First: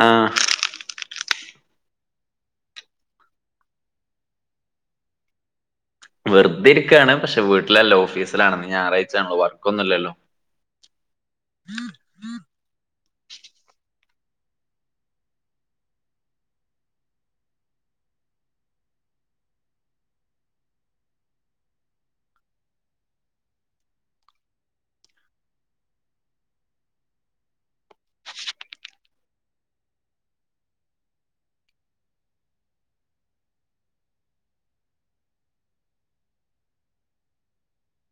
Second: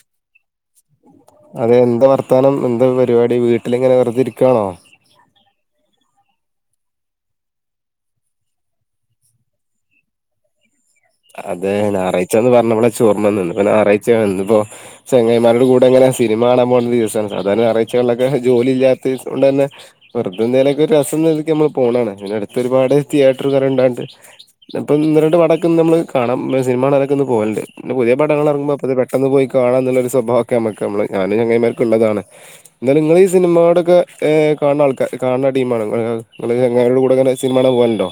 ആഹ് അതെ എന്താ വർത്താനം എന്താ പരിപാടി വീട്ടിലിങ്ങനെ വെറുതെ ഇരിക്കുവാണോ? വെറുതെ ഇരിക്കാണ് പക്ഷെ വീട്ടിലല്ല ഓഫീസിലാണ് ഇന്ന് ഞായറാഴ്ച്ചയാണല്ലൊ വർക്ക് ഒന്നു ഇല്ലല്ലോ അതെ ഞായറാഴ്ച്ചയാന്ന് പറഞ്ഞവടെ ചോറുണ്ണാൻ നിന്ന് പിന്നെ ഞാറാഴ്ച്ചയാ. ഇന്നിപ്പോ ചങ്ങായിമാരുടെ കൂടങ്ങനെ സിനിമ കാണാൻ പോണ ദിവസാണ്. സാധാരണ ഞാറാഴ്ച്ചകളിലൊക്കെ ജോലി ഇല്ലാത്തസ്തോണ്ടന്നെ വെറുതെന്തേലൊക്കെ ഒരു രസെന്ന നിലക്ക് നമ്മള് പോണാണ് പിന്നെ അടുത്ത് ഒരുപാട് തിയേറ്ററ് കാരെണ്ടാണ്ട് ഇന്നിപ്പൊന്ന് രണ്ട് പടോക്കെ ഇന്ന് നമ്മള് കാണാം സിനിമാ കാണാനൊക്കെ ഇന്ന് പോകലിണ്ട്. പിന്നെ പുതിയ പടങ്ങള് എറങ്ങുമ്പോ അപ്പത് പെട്ടെന്ന് പോയി കാണാംന്നുള്ളൊരുസ്വഭാവക്കെ നമുക്ക് നമ്മള് ഞാനും ചങ്ങായിമാർക്കും ഇള്ളതാണ്. എന്നാലും ഇങ്ങളീ സിനിമയോടൊക്കെ ഏഹ് കാണണാൾക്കാ കാണണ ടീമാണ [unintelligible] ഇങ്ങള് ചങ്ങായിടെ കൂടങ്ങനെ സിനിമ കാണാൻ പോകാനിണ്ടോ?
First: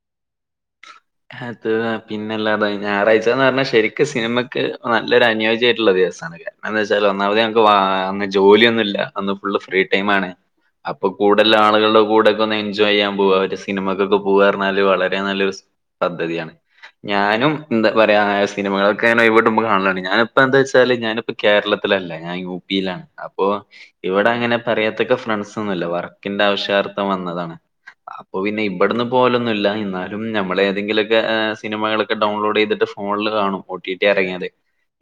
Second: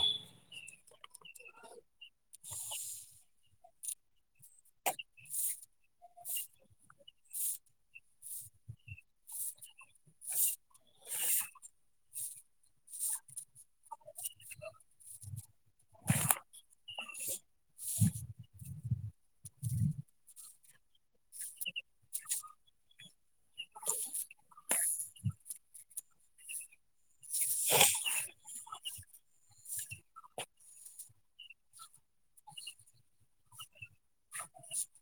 ഹത് പിന്നെല്ലാതെ ഞായറാഴ്ച്ചാന്ന് പറഞ്ഞാ ശരിക്കും സിനിമക്ക് നല്ലൊരു അനുയോജ്യായിട്ടുള്ള ദിവസാണ്. എന്താന്ന് വെച്ചാല് ഒന്നാമത് ഞങ്ങക്ക് വാ അന്ന് ജോലിയൊന്നു ഇല്ല അന്ന് ഫുള്ള് ഫ്രീ ടൈം ആണ്. അപ്പൊ കൂടുതലാളുകളുടെ കൂടെയൊക്കെ ഒന്ന് എൻജോയ് ചെയ്യാൻ പോവാ ഒര് സിനിമക്കൊക്കെ പോവാർന്നറഞ്ഞാല് വളരെ നല്ലൊരു പദ്ധതിയാണ് ഞാനും എന്താ പറയാ സിനിമകളൊ ക്കെ ഇങ്ങന ഒഴിവ് കിട്ടുമ്പ കാണലാണ്. ഞാനിപ്പെന്താച്ചാല് ഞാനിപ്പ കേരളത്തിലല്ല ഞാൻ യു പി യിലാണ് അപ്പൊ ഇവിടെ അങ്ങനെ പറയത്തക്ക ഫ്രണ്ട്സ് ഒന്നു ഇല്ല വർക്കിന്റെ ആവശ്യാർത്ഥം വന്നതാണ്. അപ്പൊ പിന്നെ ഇവിടന്ന് പോവലൊന്നു ഇല്ല എന്നാലും ഞമ്മളെ ന്തെങ്കിലുവൊക്കെ സിനിമകളൊക്കെ ഡൗൺലോഡ് ചെയ്തിട്ട് ഫോണില് കാണും. ഒ ടി ടി എറങ്ങിയത്.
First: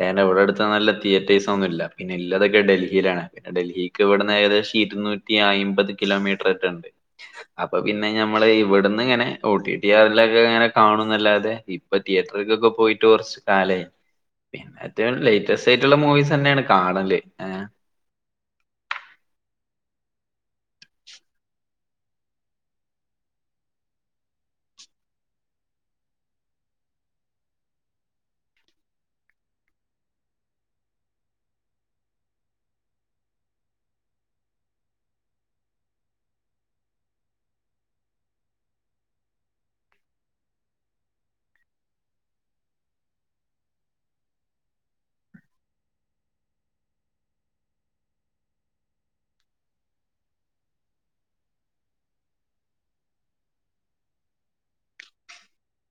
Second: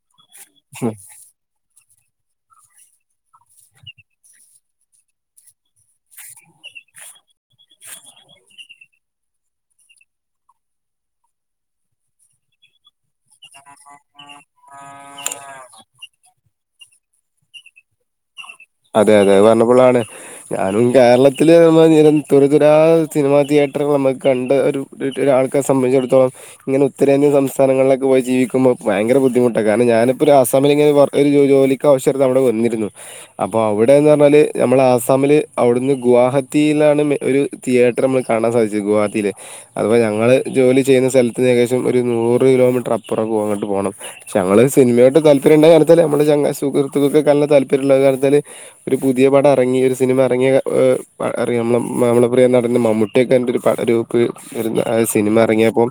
പിന്നെ ഇവിടടുത്ത് നല്ല തിയേറ്റേഴ്സ് ഒന്നുല്ല പിന്നെ ഇല്ലതൊക്കെ ഡൽഹിയിലാണ് ഡൽഹീക്ക് ഇവിടുന്ന് ഏകദേശം ഇരുന്നൂറ്റി അയ്മ്പത് കിലോമീറ്ററേറ്റണ്ട് അപ്പൊ പിന്നെ ഞമ്മള് ഇവിടുന്ന് ഇങ്ങനെ ഒ ടി ടി ആറിലൊക്കെ ഇങ്ങനെ കാണുന്നല്ലാതെ ഇപ്പൊ തിയേറ്റർക്കൊക്കെ പോയിട്ട് കൊർച്ച് കാലേയ് പിന്നേ ഏറ്റവും ലേറ്റസ്റ്റ് ആയിട്ടുള്ള മൂവീസ് തന്നെയാണ്കാ കാണല് ഏ അതേ അതേ പറഞ്ഞപ്പളാണ് ഞാനും കേരളത്തില് മ് [unintelligible] തുരുതുരാ സിനിമാതിയേറ്ററ് [unintelligible] നമ്മള് കണ്ട് ഒരു ഒരാൾക്കാരെ സംബന്ധിച്ചിടത്തോളം ഇങ്ങനെ ഉത്തരേന്ത്യൻ സംസ്ഥാനങ്ങളിലൊക്കെ പോയി ജീവിക്കുമ്പോ ഭയങ്കര ബുദ്ധിമുട്ട കാരണം ഞാനിപ്പൊ ഒരു അസാമില് ഇങ്ങനെ ഒരു വർ ജോലിക്കക്കാവിശ്യാർ അവിടെ വന്നിരുന്നു അപ്പൊ അവിടെന്ന് പറഞ്ഞാല് നമ്മള് ആസാമില് അവിടുന്ന് ഗുവഹാത്തിയിലാണ് മേ ഒരു തിയേറ്ററ് നമ്മള് കാണാൻ സാധിച്ചത് ഗുഹാത്തിയില് അതിപ്പ ഞങ്ങള് ജോലി ചെയ്യുന്ന സ്ഥലത്ത്ന്ന് ഏകദേശം ഒരു നൂറ് കിലോമീറ്റർ അപ്പുറം അങ്ങട്ട് പോണം പക്ഷേ ഞങ്ങള് സിനിമയാട്ട് താല്പര്യണ്ടായ കാരണത്താലേ നമ്മള് ചങ്ങ സുഹൃത്തുക്കൊക്കേ നല്ല താല്പര്യം ഉള്ളകാരണം ത്താല് ഒരു പുതിയ പടം എറങ്ങി ഒരു സിനിമ എറങ്ങിയകാ എ ആ അറിയാം നമ്മ നമ്മളെ പ്രിയ നടൻന്റെ മമ്മൂട്ടിയൊക്കെ എന്റൊരു പട ഒരു ഗ്രൂപ്പ്‌ ആ സിനിമ എറങ്ങിയപ്പോ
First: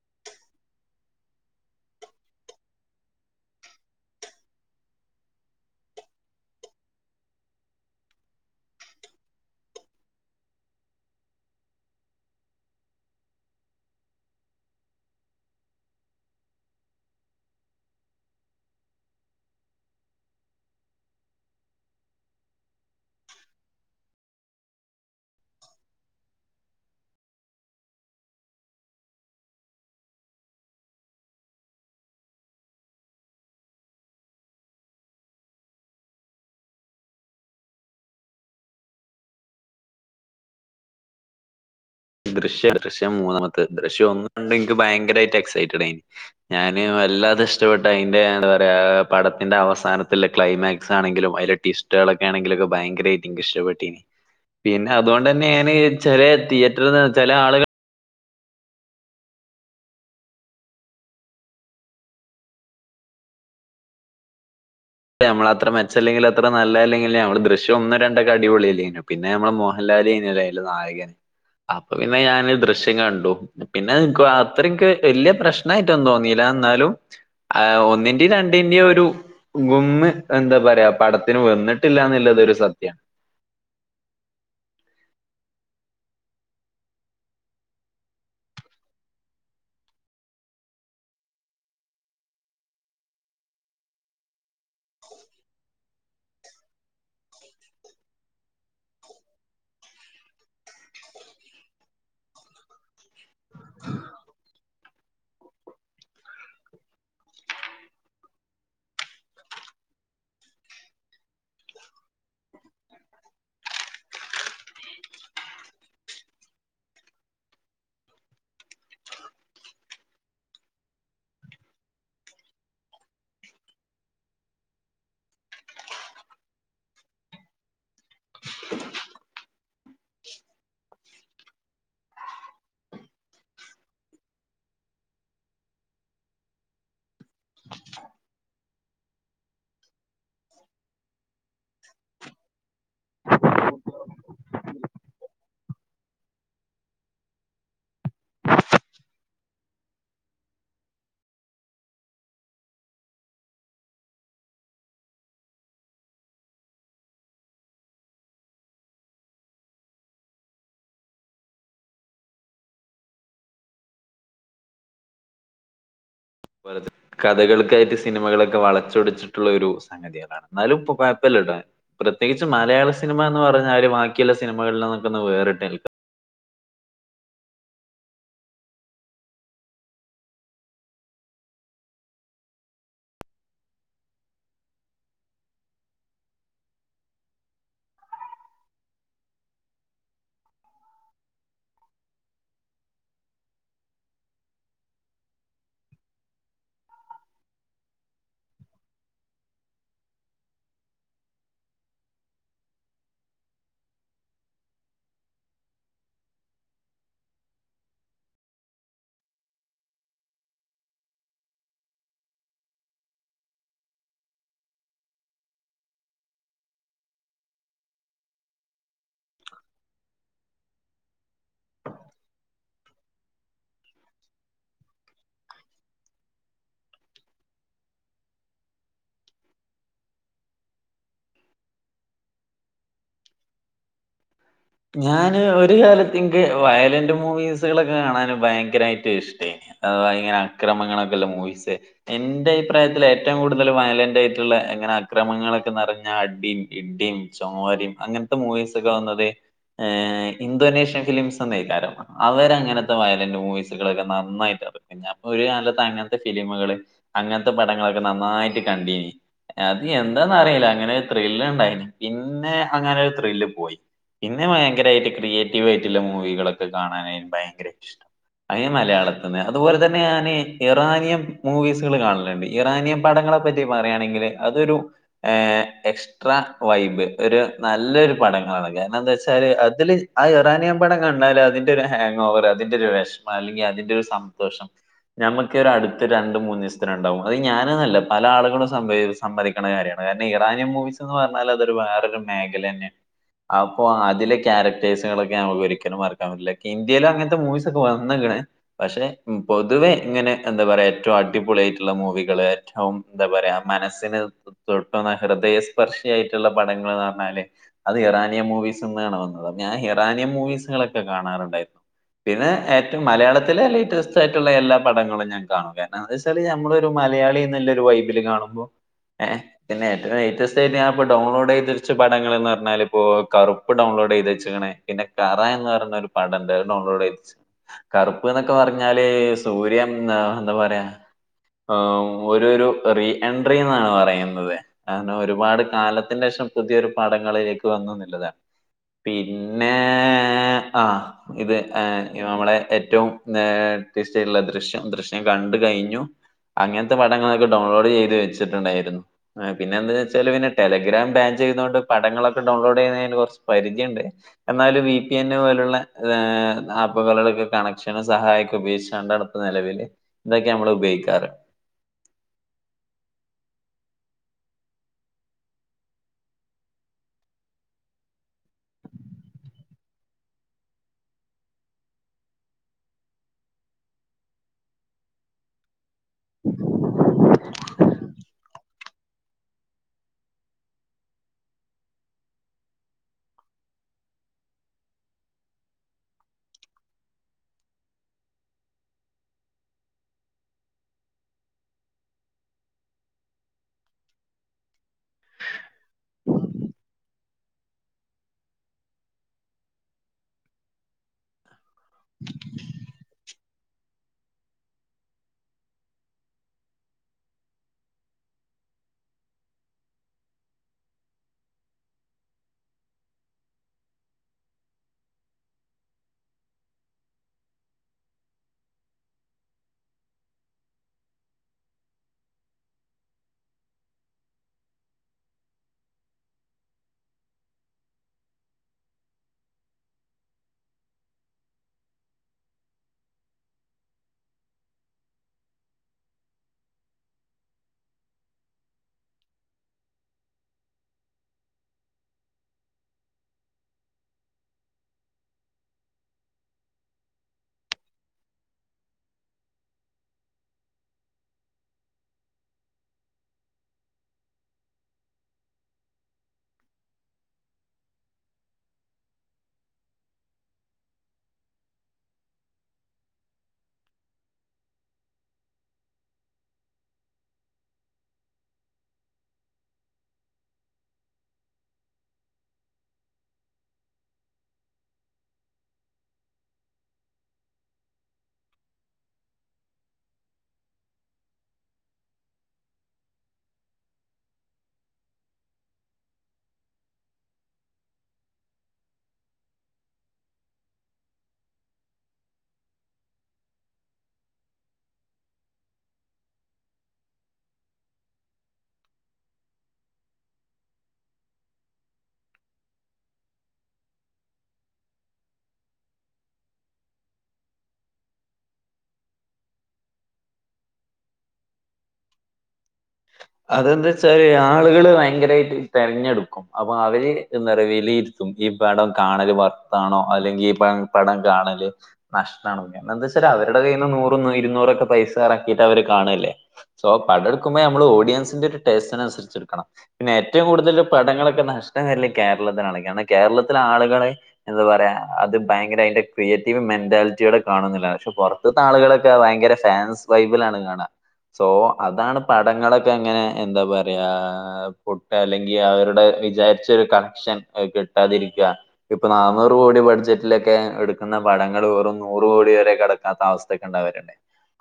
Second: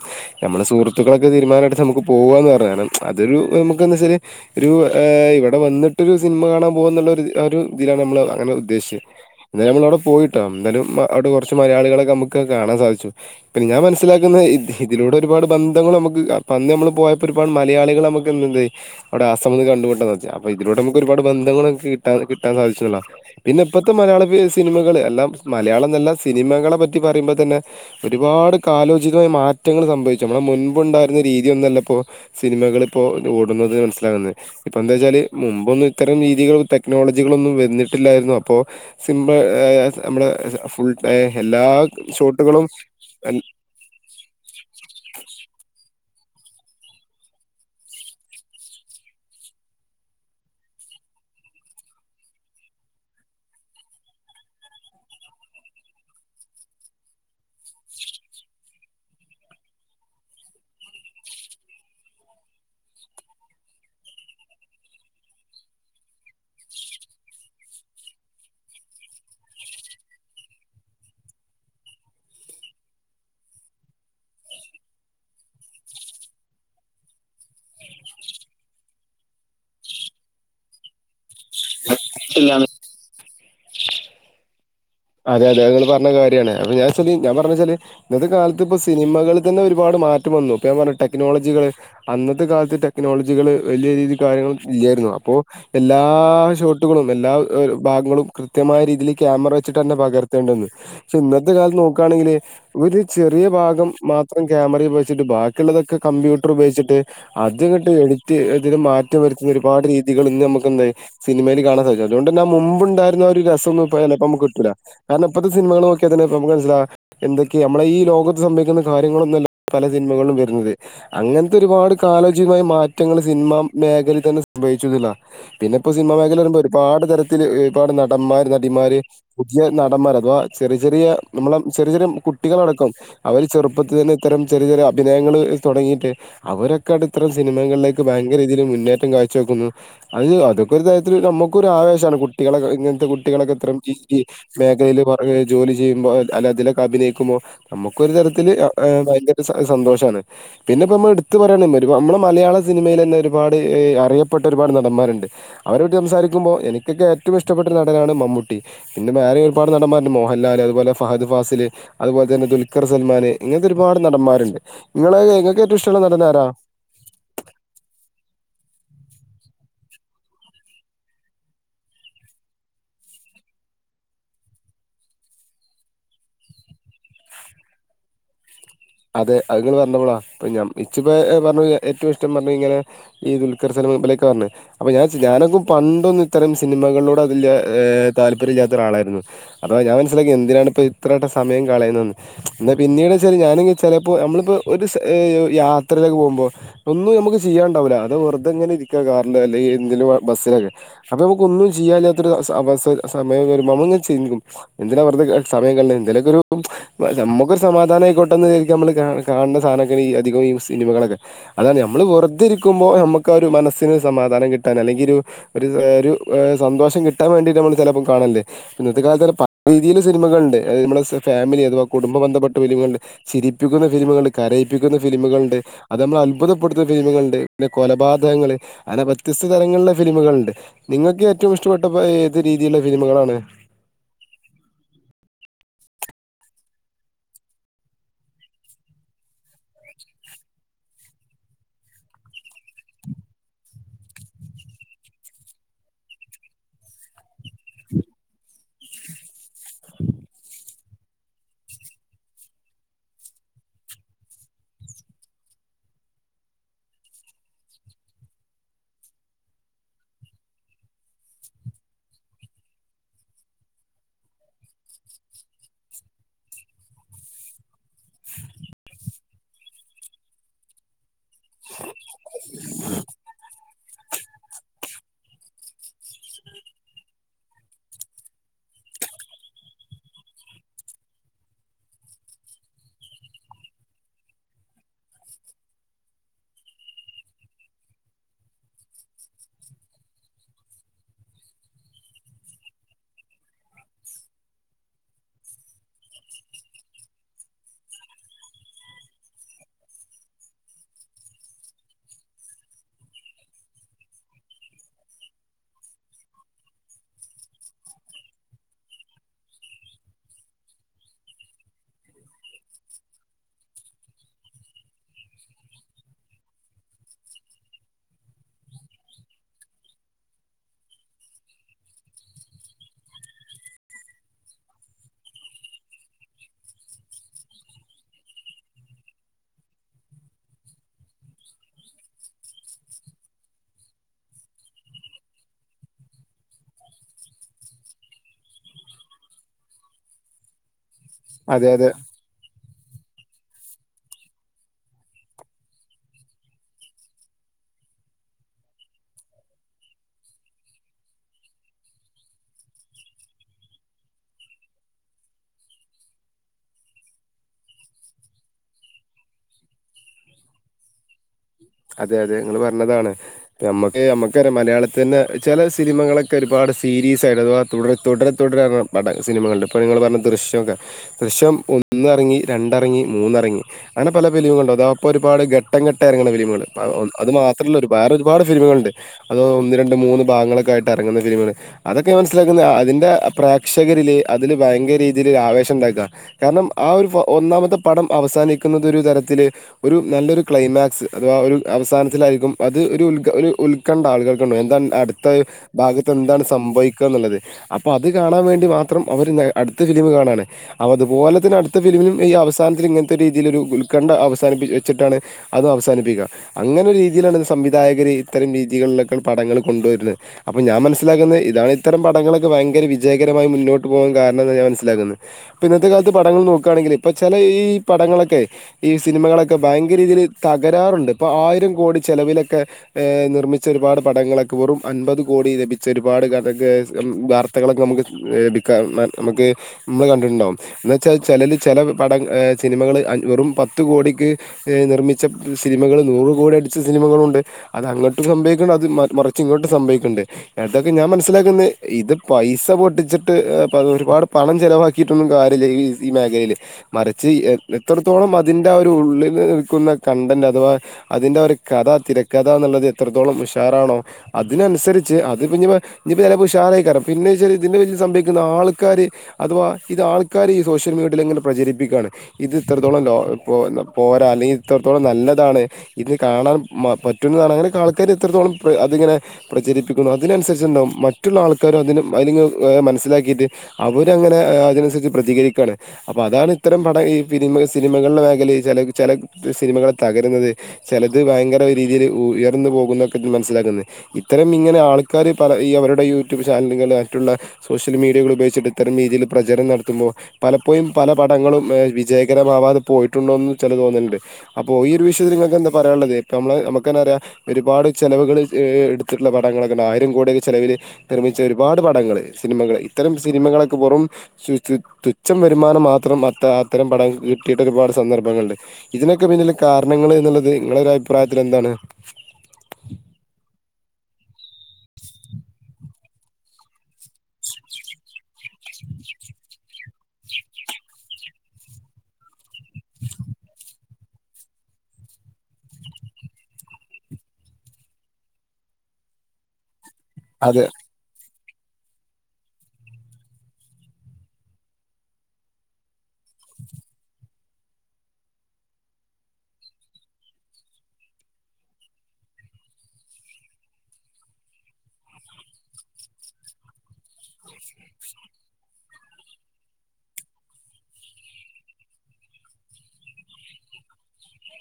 നമ്മള് സുഹൃത്തുക്കളൊക്കെ തീരുമാനം എടുത്ത് നമുക്ക് പോവാന്ന് പറഞ്ഞ് കാരണം അതൊരു നമുക്കന്ന് വെച്ചാല് ഒരു ഏ ഇവടെ വന്നിട്ടൊരു സിനിമ കാണാൻ പോകാ എന്നുള്ളൊരു [unintelligible] ആ ഒരു ഇതിലാണ് നമ്മള് അങ്ങനെ ഉദ്ദേശിച്ചത് എന്നാലും നമ്മളവിടെ പോയിട്ടാ എന്താലും അവിടെ കൊർച്ച് മലയാളികളൊക്കെ നമുക്ക് കാണാൻ സാധിച്ചു പിന്നെ ഞാൻ മനസ്സിലാക്കുന്നത് ഇതിലൂടെ ഒരുപാട് ബന്ധങ്ങള് നമുക്ക് അന്ന് നമ്മള് പോയപ്പോ ഒരുപാട് മലയാളികള് നമുക്ക്ന്ന്ന്ത്‌ അവിടെ ആസമ്ന്ന് കണ്ടുമുട്ടാൻ സാധിച്ച് അപ്പൊ ഇതിലൂടെ നമുക്ക് ഒരു പാട് ബന്ധങ്ങള് കി [unintelligible] കിട്ടാൻ സാധിച്ചൂനുള്ളതാ പിന്നെ ഇപ്പത്തെ മലയാള സിനിമകൾ എല്ലാം മലയാളം എന്നല്ല സിനിമകളെ പറ്റി പറയുമ്പോ തന്നെ ഒരുപാട് കാലോചിതമാറ്റങ്ങള് സംഭവിച്ചു നമ്മളുടെ മുൻപ് ഉണ്ടായിരുന്ന രീതിയൊന്നു അല്ലപ്പോ സിനിമകള് ഇപ്പോ ഓടുന്നത് മനസ്സിലാകുന്നത് ഇപ്പ എന്താ വെച്ചാല് മുമ്പൊന്നും ഇത്തരം രീതികള് തെ ടെക്നോളജികളൊന്നും വന്നിട്ടില്ലായിരുന്നു അപ്പോ സിംപിൾ ഏ നമ്മുടെ ഫുൾ ടൈ എല്ലാ ഷോട്ടുകളും ദൃശ്യ ദൃശ്യം മൂന്നാമത്ത് ദൃശ്യം ഒന്നണ്ട് എനിക്ക് ഭയങ്കരായിട്ട് എക്സൈറ്റഡ് ആയിന് ഞാന് വല്ലാതെ ഇഷ്ടപ്പെട്ട അയിന്റെ എന്താ പറയാ പടത്തിന്റെ അവസാനത്തിലുള്ള ക്ലൈമാക്സാണെങ്കിലും അയ്ലെ ടിസ്റ്റുകളൊക്കെ ആണെങ്കിലും ഒക്കെ ഭയങ്കര റ്റി ഇഷ്ടപ്പെട്ടിനി പിന്നെ അതുകൊണ്ടെന്നേണ് ചെറിയേ തി [unintelligible] ചെലേ ആളുകൾ നമ്മള അത്ര മെച്ചല്ലെങ്കില് അത്ര നല്ലല്ലെങ്കില് നമ്മള് ദൃശ്യം ഒന്ന് രണ്ടൊക്കെ അടിപൊളില്ലേനു പിന്നെ നമ്മളെ മോഹൻല്ലാലേയ്നിലെ നായകൻ അപ്പൊ പിന്നെ ഞാന് ദൃശ്യം കണ്ടു പിന്നെ ൻക്കുവത്രിംക്ക് വല്ല്യ പ്രശ്ന ആയ്ട്ടൊന്നും തോന്നീല്ല ന്നാലും ആ ഒന്നിന്റിം രണ്ടിന്റിം ഒരു ഗുമ്മ് എന്താ പറയാ പടത്തിന് വന്നിട്ട് ട്ടില്ലാന്നുള്ളത് ഒരു സത്യാ അതേ അതേ അത്ങ്ങള് പറഞ്ഞത് കാര്യാണ് അപ്പൊ ഞാൻച്ചാല് പറഞ്ഞ് വെച്ചാല് ഇന്നത്തെ കാലത്ത് ഇപ്പൊ സിനിമകളില്തന്നെ ഒരുപാട് മാറ്റം വന്നു ഇപ്പോ ഞാൻ പറഞ്ഞു ടെക്നോളജികള് അന്നത്തെ കാലത്ത് ടെക്നോളജികള് വലിയ രീതിയിൽ കാര്യങ്ങളൾ ഇല്ലായിരുന്നു അപ്പോ എല്ലാ ഷോട്ടുകളും എല്ലാ ഭാഗങ്ങളും കൃത്യമായ രീതിയിൽ ക്യാമറ വെച്ച് ട്ടന്നെ പകർത്തേണ്ടന്ന് പക്ഷെ ഇന്നത്തെ കാലത്ത് നോക്കുകയാണെങ്കിൽ ഒരു ചെറിയ ഭാഗം മാത്രം ക്യാമറയിൽ ഉപയോഗിച്ചിട്ട് ബാക്കിയുള്ളതൊക്കെ കമ്പ്യൂട്ടർ ഉപയോഗിച്ചിട്ട് അതങ്ങട്ട് എഡിറ്റ് ഇതിന് മാറ്റം വരുത്തുന്ന ഒരുപാട് രീതികൾ ഇന്ന് നമുക്ക് എന്തേ സിനിമയില് കാണാൻ സാധിച്ചു അതുകൊണ്ട് തന്നെ ആ മുമ്പുണ്ടാ രുന്ന ഒരു രസം ഒന്നും നമക്ക് കിട്ടൂല്ല കാരണം ഇപ്പോഴത്തെ സിനിമകള് നോക്കിയാൽ തന്നെ ഇപ്പം നമുക്ക് മനസ്സിലാകും എന്തൊക്കെയ നമ്മടെ ഈ ലോകത്ത് സംഭവിക്കുന്ന കാര്യങ്ങളൊന്നുംല്ല പല സിനിമകളിലും വരുന്നത് അങ്ങനത്തെ ഒരുപാട് കാലോചിതമായ മാറ്റങ്ങൾ സിനിമ മേഖലേൽ തന്നെ സംഭവിച്ചിന്നില്ല പിന്നെ ഇപ്പോ സിനിമ മേഖല വരുമ്പോ ഒരുപാട് തരത്തില് ഒരുപാട് നടന്മാര് നടിമാര് പുതിയ നടന്മാർ അഥവാ ചെറിയ ചെറിയ നമ്മളെ ചെറിയ ചെറിയ കുട്ടികളടക്കം അവര് ചെറുപ്പത്തി തന്നെ ഇത്തരം ചെറിയ ചെറിയ അഭിനയങ്ങൾ തുടങ്ങിയിട്ട് അവരൊക്കെയായിട്ട് ഇത്തരം സിനിമകളിലേക്ക് ഭയര രീതിയിൽ മുന്നേറ്റം കാഴ്ച വെക്കുന്നു അത് അതൊക്കെ ഒരു തരത്തില് നമുക്കും ഒരു ആവേശമാണ് കുട്ടികളൊ ഇങ്ങനത്തെ കുട്ടികളൊക്കെ ഇത്രം ഈ മേഖലയിയില് പറഞ്ഞ് ജോലി ചെയ്യുമ്പോ അല്ലെ അതിലൊക്കെ അഭിനയിക്കുമ്പോ നമുക്കൊരു തരത്തില് ഭയങ്കര സന്തോഷമാണ് പിന്നെപ്പം നമ്മൾ എടുത്തു പറയയാണെങ്ക നമ്മുടെ മലയാള സിനിമയിൽ തന്നെ ഒരുപാട് അറിയപ്പെട്ട ഒരുപാട് നടന്മാരുണ്ട് അവരുമായിട്ട് സംസാരിക്കുമ്പോൾ എനിക്കൊക്കെ ഏറ്റവും ഇഷ്ടപ്പെട്ട നടനാണ് മമ്മൂട്ടി പിന്നെ വേറെയും ഒരുപാട് നടന്മാരുണ്ട് മോഹൻലാൽ അതുപോലെ ഫഹദ് ഫാസിൽ അതുപോലെ തന്നെ ദുൽഖർ സൽമാൻ ഇങ്ങനത്തെ ഒരുപാട് നടന്മാരുണ്ട് നിങ്ങള് നിങ്ങക്ക് ഏറ്റവും ഇഷ്ടമുള്ള ന കഥകൾക്കായിട്ട് സിനിമകളൊക്കെ വളച്ചൊടിച്ചിട്ടുള്ള ഒരു സംഗതി അതാണ് എന്നാലും ഇപ്പൊ കുഴപ്പമില്ല കേട്ടോ പ്രത്യേകിച്ച് മലയാള സിനിമ എന്ന് പറഞാല് ബാക്കിയുള്ള സിനിമകളിൽ നിന്നൊക്കെ വേറിട്ട് നിൽക്കു അതെ അത് നിങ്ങള് പറഞ്ഞിട്ടുള്ളതാ ഇപ്പൊ ഞാൻ ഇച്ചിപ്പോ പറഞ്ഞ ഏറ്റവും ഇഷ്ടം പറഞ്ഞു കഴിഞ്ഞാല് ഈ ദുൽഖർ സിനിമലൊക്കെ വരണേ അപ്പൊ ഞാൻ ഞാനൊക്കും പണ്ടൊന്നും ഇത്തരം സിനിമകളിലൂടെ അതില്ല താല്പര്യം ഇല്ലാത്ത ഒരാളായിരുന്നു അപ്പം ഞാൻ മനസ്സിലാക്കി എന്തിനാണ് ഇപ്പ ഇത്രയൊക്കെ സമയം കളയുന്നതന്ന് എന്ന പിന്നീട് വെച്ചാൽ ഞാന ചിലപ്പോൾ നമ്മളിപ്പോൾ ഒരു യാത്രയിലൊക്കെ പോകുമ്പോൾ ഒന്നും നമുക്ക് ചെയ്യാനുണ്ടാവില്ല അത് വെറുതെ ഇങ്ങനെ ഇരിക്കുക കാറില് അല്ലെങ്കിൽ എന്തെങ്കിലും ബസ്സിലൊക്കെ അപ്പൊ നമുക്ക് ഒന്നും ചെയ്യാനില്ലാത്തൊരു ബസ് സമയം വരുമ്പോൾ നമ്മളിങ്ങനെ ചിന്തിക്കും എന്തിനാ വെുതെ സമയം കളയുന്നത് എന്തേലൊക്കെ ഒരു നമുക്കൊരു സമാധാനമായിക്കോട്ടെന്ന് കരുതി നമ്മള് കാണ കാണുന്ന സാധനൊക്കെയ ഈ അധികം ഈ സിനിമകളൊക്കെ അതാണ് നമ്മള് വെറുതെ ഇരിക്കുമ്പോ നമുക്ക് ഒരു മനസ്സിന് സമാധാനം കിട്ടാൻ അല്ലെങ്കിൽ ഒരു ഒരു സന്തോഷം കിട്ടാൻ വേണ്ടിയിട്ട് നമ്മള് ചിലപ്പോ കാണലുണ്ട് ഇന്നത്തെ കാലത്ത് പല രീതിയിയില് സിനിമകളുണ്ട് അ നമ്മടെ ഫാമിലി അഥവാ കുടുംബ ബന്ധപ്പെട്ട സിനിമയുണ്ട് ചിരിപ്പിക്കുന്ന ഫിലിമുകളുണ്ട് കരയിപ്പിക്കുന്ന ഫിലിമുകളുണ്ട് അത് നമ്മൾ അത്ഭുതപ്പെടുത്തുന്ന ഫിലിമുകളുണ്ട് പിന്നെ കൊലപാതകങ്ങള് അങ്ങനെ വ്യത്യസ്ത തരങ്ങളുള്ള ഫിലിമുകളുണ്ട് നിങ്ങൾക്ക് ഏറ്റവും ഇഷ്ടപ്പെട്ടപ്പോ ഏത് രീതിയിലുള്ള ഫിലിമുകളാണ് ഞാന് ഒരു കാലത്തിക്ക് വയലന്റ് മൂവീസുകളൊക്കെ കാണാന് ഭയങ്കരമായിട്ട് ഇഷ്ടേനു അ ഇങ്ങനെ അക്രമങ്ങളൊക്കെള്ള മൂവീസ് എന്റെ അഭിപ്രായത്തില് ഏറ്റവും കൂടുതൽ വയലന്റ് ആയിട്ടുള്ള ഇങ്ങനെ അക്രമങ്ങളൊക്കെ നിറഞ്ഞാ അ അടിയും, ഇടിയും ചരം അങ്ങനത്തെ മൂവീസ് ഒക്കെ വന്നത് ഏ ഇന്തോനേഷ്യ ഫിലിംസ് ഉണ്ട് കൈതാരം അവര് അങ്ങനത്തെ വയലന്റ് മൂവീസുകളൊക്കെ നന്നായിട്ടിറക്കും ഞ ഒരു കാലത്ത് അങ്ങനത്തെ ഫിലിമുകള് അങ്ങനത്തെ പടങ്ങളൊക്കെ നന്നായിട്ട് കണ്ടീനി അത് എന്താന്ന് അറിയില്ല അങ്ങനെ ഒരു ത്രില്ല് ഉണ്ടായിന് പിന്നെ അങ്ങനെ ഒരു ത്രില്ല് പോയി പിന്നെ ഭയങ്കരമായിട്ട് ക്രിയേറ്റീവ് ആയിട്ടുള്ള മൂവികളൊക്കെ കാണാനായിട്ട് ഭയങ്കര ഇഷ്ടം അതിന് മലയാളത്തി നിന്ന് അതുപോലെ തന്നെ ഞാന് ഇറാനിയം മൂവീസുകൾ കാണുന്നുണ്ട് ഇറാനിയൻ പടങ്ങളെ പറ്റി പറയാണെങ്കിൽ അതൊരു എക്സ്ട്രാ വൈബ് ഒരു നല്ലൊരു പടങ്ങളാണ് കാരണം എന്താ അതില് ആ ഇറാനിയ പടം കണ്ടാല് അതിന്റെ ഒരു ഹാങ് ഓവർ അതിന്റെ ഒരു വിഷമം അല്ലെങ്കിൽ അതിന്റെ ഒരു സന്തോഷം നമുക്ക് ഒരു അടുത്ത് രണ്ടു മൂന്ന് ദിവസത്തിന് ഉണ്ടാവും അത് ഞാനന്നല്ല പല ആളുകളും സമ്മതിക്കണ കാര്യമാണ് കാരണം ഇറാനിയം മൂവിസ് എന്ന് പറഞ്ഞാല് അതൊരു വേറൊരു മേഖല തന്നെ ആണ് ആ അപ്പോ അതിലെ ക്യാരക്ടേഴ്സുകളൊക്കെ നമുക്ക് ഒരിക്കലും മറക്കാൻ പറ്റില്ല ഇന്ത്യൽ അങ്ങനത്തെ മൂവീസ് ഒക്കെ വന്നേക്കണ് പക്ഷെ പൊതുവെ ഇങ്ങനെ എന്താ പറയാ ഏറ്റവും അടിപൊളിയായിട്ടുള്ള മൂവികൾ ഏറ്റവും എന്താ പറയാ മനസ്സിന് തൊട്ടന്ന് ഹൃദയസ്പർശിയായിട്ടുള്ള പടങ്ങളെന്ന് പറഞ്ഞാല് അത് ഇറാനിയം മൂവിസ് വന്നത് ഞാൻ ഇറാനിയം മൂവീസുകളൊക്കെ കാണാറുണ്ടായിരുന്നു പിന്നെ ഏറ്റവും മലയാളത്തിലെ ലേറ്റസ്റ്റ് ആയിട്ടുള്ള എല്ലാ പടങ്ങളും ഞാൻ കാണും കാരണം എന്താന്ന് വെച്ചാല് നമ്മളൊരു ഒരു മലയാളി എന്നുള്ളോരു വൈബിൽ കാണുമ്പോ ഏ പിന്നെ ഏറ്റവും ലേറ്റസ്റ്റ് ആയിട്ട് ഞാനിപ്പോ ഡൗൺലോഡ് ചെയ്ത് വച്ച പടങ്ങൾ എന്ന് പറഞ്ഞാൽ ഇപ്പോ കറു റുപ്പ് ഡൗൺലോഡ് ചെയ്ത് വെച്ചേക്കണേ പിന്നെ കറ എന്ന് പറ ഒരു പടണ്ട് അതും ഡൗൺലോഡ് ചെയ്ത് വച്ചു കറുപ്പ് എന്നൊക്കെ പറഞ്ഞാല് സൂര്യൻ എന്താ പറയാ ഒരു ഒരു റീ എൻട്രി എന്നാണ് പറയുന്നത് അങ്ങനെ ഒരുപാട് കാലത്തിന്റെ ശേഷം പുതിയൊരു പടങ്ങളിലേക്ക് വന്നു എന്നുള്ളതാണ് പിന്നേ ആ ഇത് അതെ അതെ നമ്മളെ ഏറ്റവും ലേറ്റസ്റ്റ് ആയിട്ടുള്ള ദൃശ്യം ദൃശ്യം കണ്ട് കഴിഞ്ഞു അങ്ങനത്തെ പടങ്ങളൊക്കെ ഡൗൺലോഡ് ചെയ്ത് വെച്ചിട്ടുണ്ടായിരുന്നു പിന്നെന്താ വെച്ചാല് പിന്നെ ടെലഗ്രാം ബാൻ ചെയ്ത കൊണ്ട് പടങ്ങളൊക്കെ ഡൗൺലോഡ് ചെയ്യുന്നന് കുറച്ച് പരിധിയുണ്ട് എന്നാലും വി പി എൻ പോലുള്ള ആപ്പുകളുടെയൊക്കെ കണക്ഷനും സഹായവുമൊക്കെ ഉപയോഗിച്ച് കൊണ്ട് അടുത്ത നിലവില് ഇതൊക്കെയാ നമ്മള് ഉപയോഗിക്കാറ് അതെ അതെ നിങ്ങൾ പറഞ്ഞതാണ് നമുക്ക് നമുക്കറിയാം മലയാളത്തിൽ തന്നെ ചില സിനിമകളൊക്കെ ഒരുപാട് സീരീസായിട്ട് അഥവാ തുട തുടരെ തുടരെ പട സിനിമകളുണ്ട് ഇപ്പോൾ നിങ്ങൾ പറഞ്ഞ ദൃശ്യമൊക്കെ ദൃശ്യം ഒന്നിറങ്ങി രണ്ടിറങ്ങി മൂന്നിറങ്ങി അങ്ങനെ പല ഫിലിമുകളുണ്ട് അതാ ഇപ്പോൾ ഒരുപാട് ഘട്ടം ഘട്ടം ഇറങ്ങണ ഫിലിമുകള് അത് മാത്രമല്ല ഒരുപാട് ഒരുപാട് ഫിലിമുകളുണ്ട് അതോ ഒന്ന് രണ്ട് മൂന്ന് ഭാഗങ്ങളൊക്കെ ആയിട്ട് ഇറങ്ങുന്ന ഫിലിമൾ അതൊക്കെ മനസ്സിലാക്കുന്നത് അതിൻ്റെ പ്രേക്ഷകരില് അതിൽ ഭയങ്കര രീതിയില് ആവേശം ഉണ്ടാക്കുക കാരണം ആ ഒരു ഒന്നാമത്തെ പടം അവസാനിക്കുന്നത് ഒരു തരത്തില് ഒരു നല്ലൊരു ക്ലൈമാക്സ് അഥവാ ഒരു അവസാനത്തിലായിരിക്കും അത് ഒരു ഉത് ഒരു ഉത്കണ്ഠ ആൾക്കാർക്കുണ്ടാകും എന്താണ് അടുത്ത ഭാഗത്ത് എന്താണ് സംഭവിക്കുക എന്നുള്ളത് അപ്പം അത് കാണാൻ വേണ്ടി മാത്രം അവര് അടുത്ത ഫിലിമ് കാണാണ് അതുപോലെ തന്നെ അടു ത്ത ഫിലിമിലും ഈ അവസാനത്തില് ഇങ്ങനത്തെ ഒരു ഇതിലൊരു ഉത്കണ്ഠ അവസാനിപ്പിച്ച് വെച്ചിട്ടാണ് അതും അവസാനിപ്പിക്കുക അങ്ങനെ ഒരു രീതിയിലാണ് സംവിധായകര് ഇത്തരം രീതികളിലൊക്കെ പടങ്ങൾ കൊണ്ടുവരുന്നത് അപ്പോൾ ഞാൻ മനസ്സിലാക്കുന്നത് ഇതാണ് ഇത്തരം പടങ്ങളൊക്കെ ഭയങ്കര വിജയകരമായി മുന്നോട്ട് പോകാൻ കാരണം എന്നാണ് ഞാൻ മനസ്സിലാക്കുന്നത് ഇപ്പൾ ഇന്നത്തെ കാലത്ത് പടങ്ങൾ നോക്കുകയാണെങ്കിൽ ഇപ്പൾ ചില ഈ പടങ്ങളൊക്കെ ഈ സിനിമകളൊക്കെ ഭയങ്കര രീതിയിൽ തകരാറുണ്ട് അപ്പോൾ ആയിരം കോടി ചിലവിലൊക്കെ നിർമ്മിച്ച ഒരുപാട് പടങ്ങളൊക്കെ വെറും അൻപത് കോടി ലഭിച്ച ഒരുപാട് കഥ വാർത്തകളൊക്കെ നമുക്ക് ലഭിക്കാം നമുക്ക് നമ്മൾ കണ്ടിട്ടുണ്ടാവും എന്ന് വെച്ചാൽ ചിലത് ചില പട സിനിമകൾ വെറും പത്ത് കോടിക്ക് നിർമ്മിച്ച സിനി മകൾ നൂറ് കോടി അടിച്ച സിനിമകളുണ്ട് അത് അങ്ങോട്ടും സംഭവിക്കണുണ്ട് അത് മറിച്ച് ഇങ്ങോട്ടും സംഭവിക്കുന്നുണ്ട് അതൊക്കെ ഞാൻ മനസ്സിലാക്കുന്നത് ഇത് പൈസ പൊട്ടിച്ചിട്ട് ഒരുപാട് പണം ചെലവാക്കിട്ടൊന്നും കാര്യമില്ല ഈ മേഖലയിയില് മറിച്ച് എത്രത്തോളം അതിന്റെ ആ ഒരു ഉള്ളിൽ നിൽക്കുന്ന കണ്ടന്റ് അഥവാ അതിൻ്റെ ഒരു കഥ തിരക്കഥ എന്നുള്ളത് എത്രത്തോളം ഉഷാറാണോ അതിനനുസരിച്ച് അതിപ്പം ഇനിപ്പോൾ ഇയിപ്പോൾ ചിലപ്പോൾ ഉഷാർ ആയി കാണാം പിന്നെ ഇതിന്റെ പേരിൽ സംഭവിക്കുന്ന ആൾക്കാര് അഥവാ ഇത് ആൾക്കാർ ഈ സോഷ്യൽ മീഡിയയിൽ ഇങ്ങനെ പ്രചരിപ്പിക്കുകയാണ് ഇത് ഇത്രത്തോളം പോരാ അല്ലെങ്കിൽ ഇത്രത്തോളം നല്ല താണ് ഇത് കാണാൻ പറ്റുന്നതാണ് അങ്ങനെ ആൾക്കാർ ഇത്രത്തോളം അതിങ്ങനെ പ്രചരിപ്പിക്കുന്നു അതിനനുസരിച്ചുണ്ടാവും മറ്റുള്ള ആൾക്കാരും അതി അതി മനസ്സിലാക്കിയിട്ട് അവരങ്ങനെ അതിനനുസരിച്ച് പ്രതികരിക്കുകയാണ് അപ്പൾ അതാണ് ഇത്തരം പട ഈിനിമ സിനിമകളുടെ മേഖലയിൽ ചില ചില സിനിമകളെ തകരുന്നത് ചിലത് ഭയങ്കര രീതിയിൽ ഉയർന്നു പോകുന്നൊക്കെ മനസ്സിലാക്കുന്നു ഇത്തരം ഇങ്ങനെ ആൾക്കാര് പല ഈ അവരുടെ യൂട്യൂബ് ചാനലുകൾ മറ്റുള്ള സോഷ്യൽ മീഡിയകൾ ഉപയോഗിച്ചിട്ട് ഇത്തരം രീതിയിൽ പ്രചരണം നടത്തുമ്പോൾ പലപ്പോഴും പല പടങ്ങളും വിജയകരമാവാതെ പോയിട്ടുണ്ടോന്ന് ചില തോന്നലുണ്ട് അപ്പോൾ ഈ ഒരു വിഷയത്തിൽ നിങ്ങക്ക് എന്താ പറയാനുള്ളത് ഇ നമ്മ നമുക്ക് തന്നെ അറിയാം ഒരുപാട് ചിലവുകള് എടുത്തിട്ടുള്ള പടങ്ങളൊക്കെ ആയിരം കോടിയൊക്കെ ചെലവിൽ നിർമ്മിച്ച ഒരുപാട് പടങ്ങള് സിനിമകള് ഇത്തരം സിനിമകളൊക്കെ വെറും തുച്ഛം വരുമാനം മാത്രം അത്ത അത്തരം പടം കിട്ടിയിട്ട് ഒരുപാട് സന്ദർഭങ്ങളുണ്ട് ഇതിനൊ പിന്നില് കാരണങ്ങൾ എന്നുള്ളത് നിങ്ങടെ ഒരു അഭിപ്രായത്തിൽ എന്താണ് അതെന്താ വച്ചാല് ആളുകള് ഭയങ്കരമായിട്ട് തെരഞ്ഞെടുക്കും അപ്പൊ അവര് എന്താ പറ വിലയിരുത്തും ഈ പടം കാണല് വർത്താണോ അല്ലെങ്കിൽ ഈ പടം കാണല് നഷ്ടമാണോ എന്താന്ന് വെച്ചാല് അവരുടെ കയ്യിൽ നിന്ന് നൂറ് ഇരുന്നൂറൊക്കെ പൈസ ഇറക്കിയിട്ട് അവര് കാണുകല്ലേ സോ പടം എടുക്കുമ്പോ നമ്മള് ഓ ഡിയൻസിന്റെ ഒരു ടേസ്റ്റിന് അനുസരിച്ച് എടുക്കണം പിന്ന ഏറ്റവും അതെ കൂടുതല് പടങ്ങളൊക്കെ കൃഷ്ണഹള്ളി കേരളത്തിലാണ് കാരണം കേരളത്തിലെ ആളുകൾ എന്താ പറയാ അത് ഭയങ്കര അതിന്റെ ക്രിയേറ്റീവ് മെന്റാലിറ്റിയൊടെ കാണില്ല പക്ഷെ പുറത്തത്തെ ആളുകളൊക്കെ ഭയങ്കര ഫാൻസ് ബൈബിലാണ് കാണ സോ അതാണ് പടങ്ങളെ അങ്ങനെ എന്താ പറയാ ഫുസ് അല്ലെങ്കിൽ അവരുടെ വിചാരിച്ച ഒരു കണക്ഷൻ കിട്ടാതിരിക്കുക ഇപ്പൊ നന്നൂറ് കോടി ബഡ്ജറ്റിലൊക്കെ എടുക്കുന്ന പടങ്ങൾ വെറും നൂറ് കോടി വരെ കടക്കാത്ത അവസ്ഥയൊക്കെ ഉണ്ടാവരുണ്ട്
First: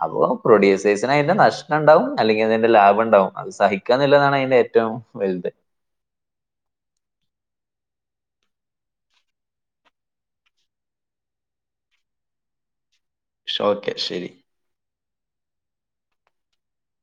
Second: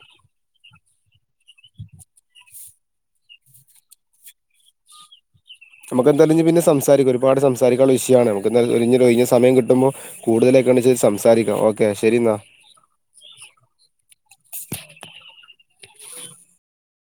അപ്പോ പ്രൊഡ്യൂസേഴ്സിന് അതിന്റെ നഷ്ടം ഉണ്ടാവും അല്ലെങ്കി അതിന്റെ ലാഭം ഉണ്ടാവും അത് സഹിക്കന്നില്ല എന്നാണ് അതിന്റെ ഏറ്റവും വലുത് നമുക്ക് എന്തായാലും ഇ പിന്നെ സംസാരിക്കും ഒരുപാട് സംസാരിക്കാനുള്ള വിഷയമാണ് നമുക്ക് എ ഒഴിഞ്ഞ സമയം കിട്ടുമ്പോൾ കൂടുതലൊക്കാെത് സംസാരിക്കാം ഓക്കെ ശരി എന്നാ ഓക്കെ ശെരി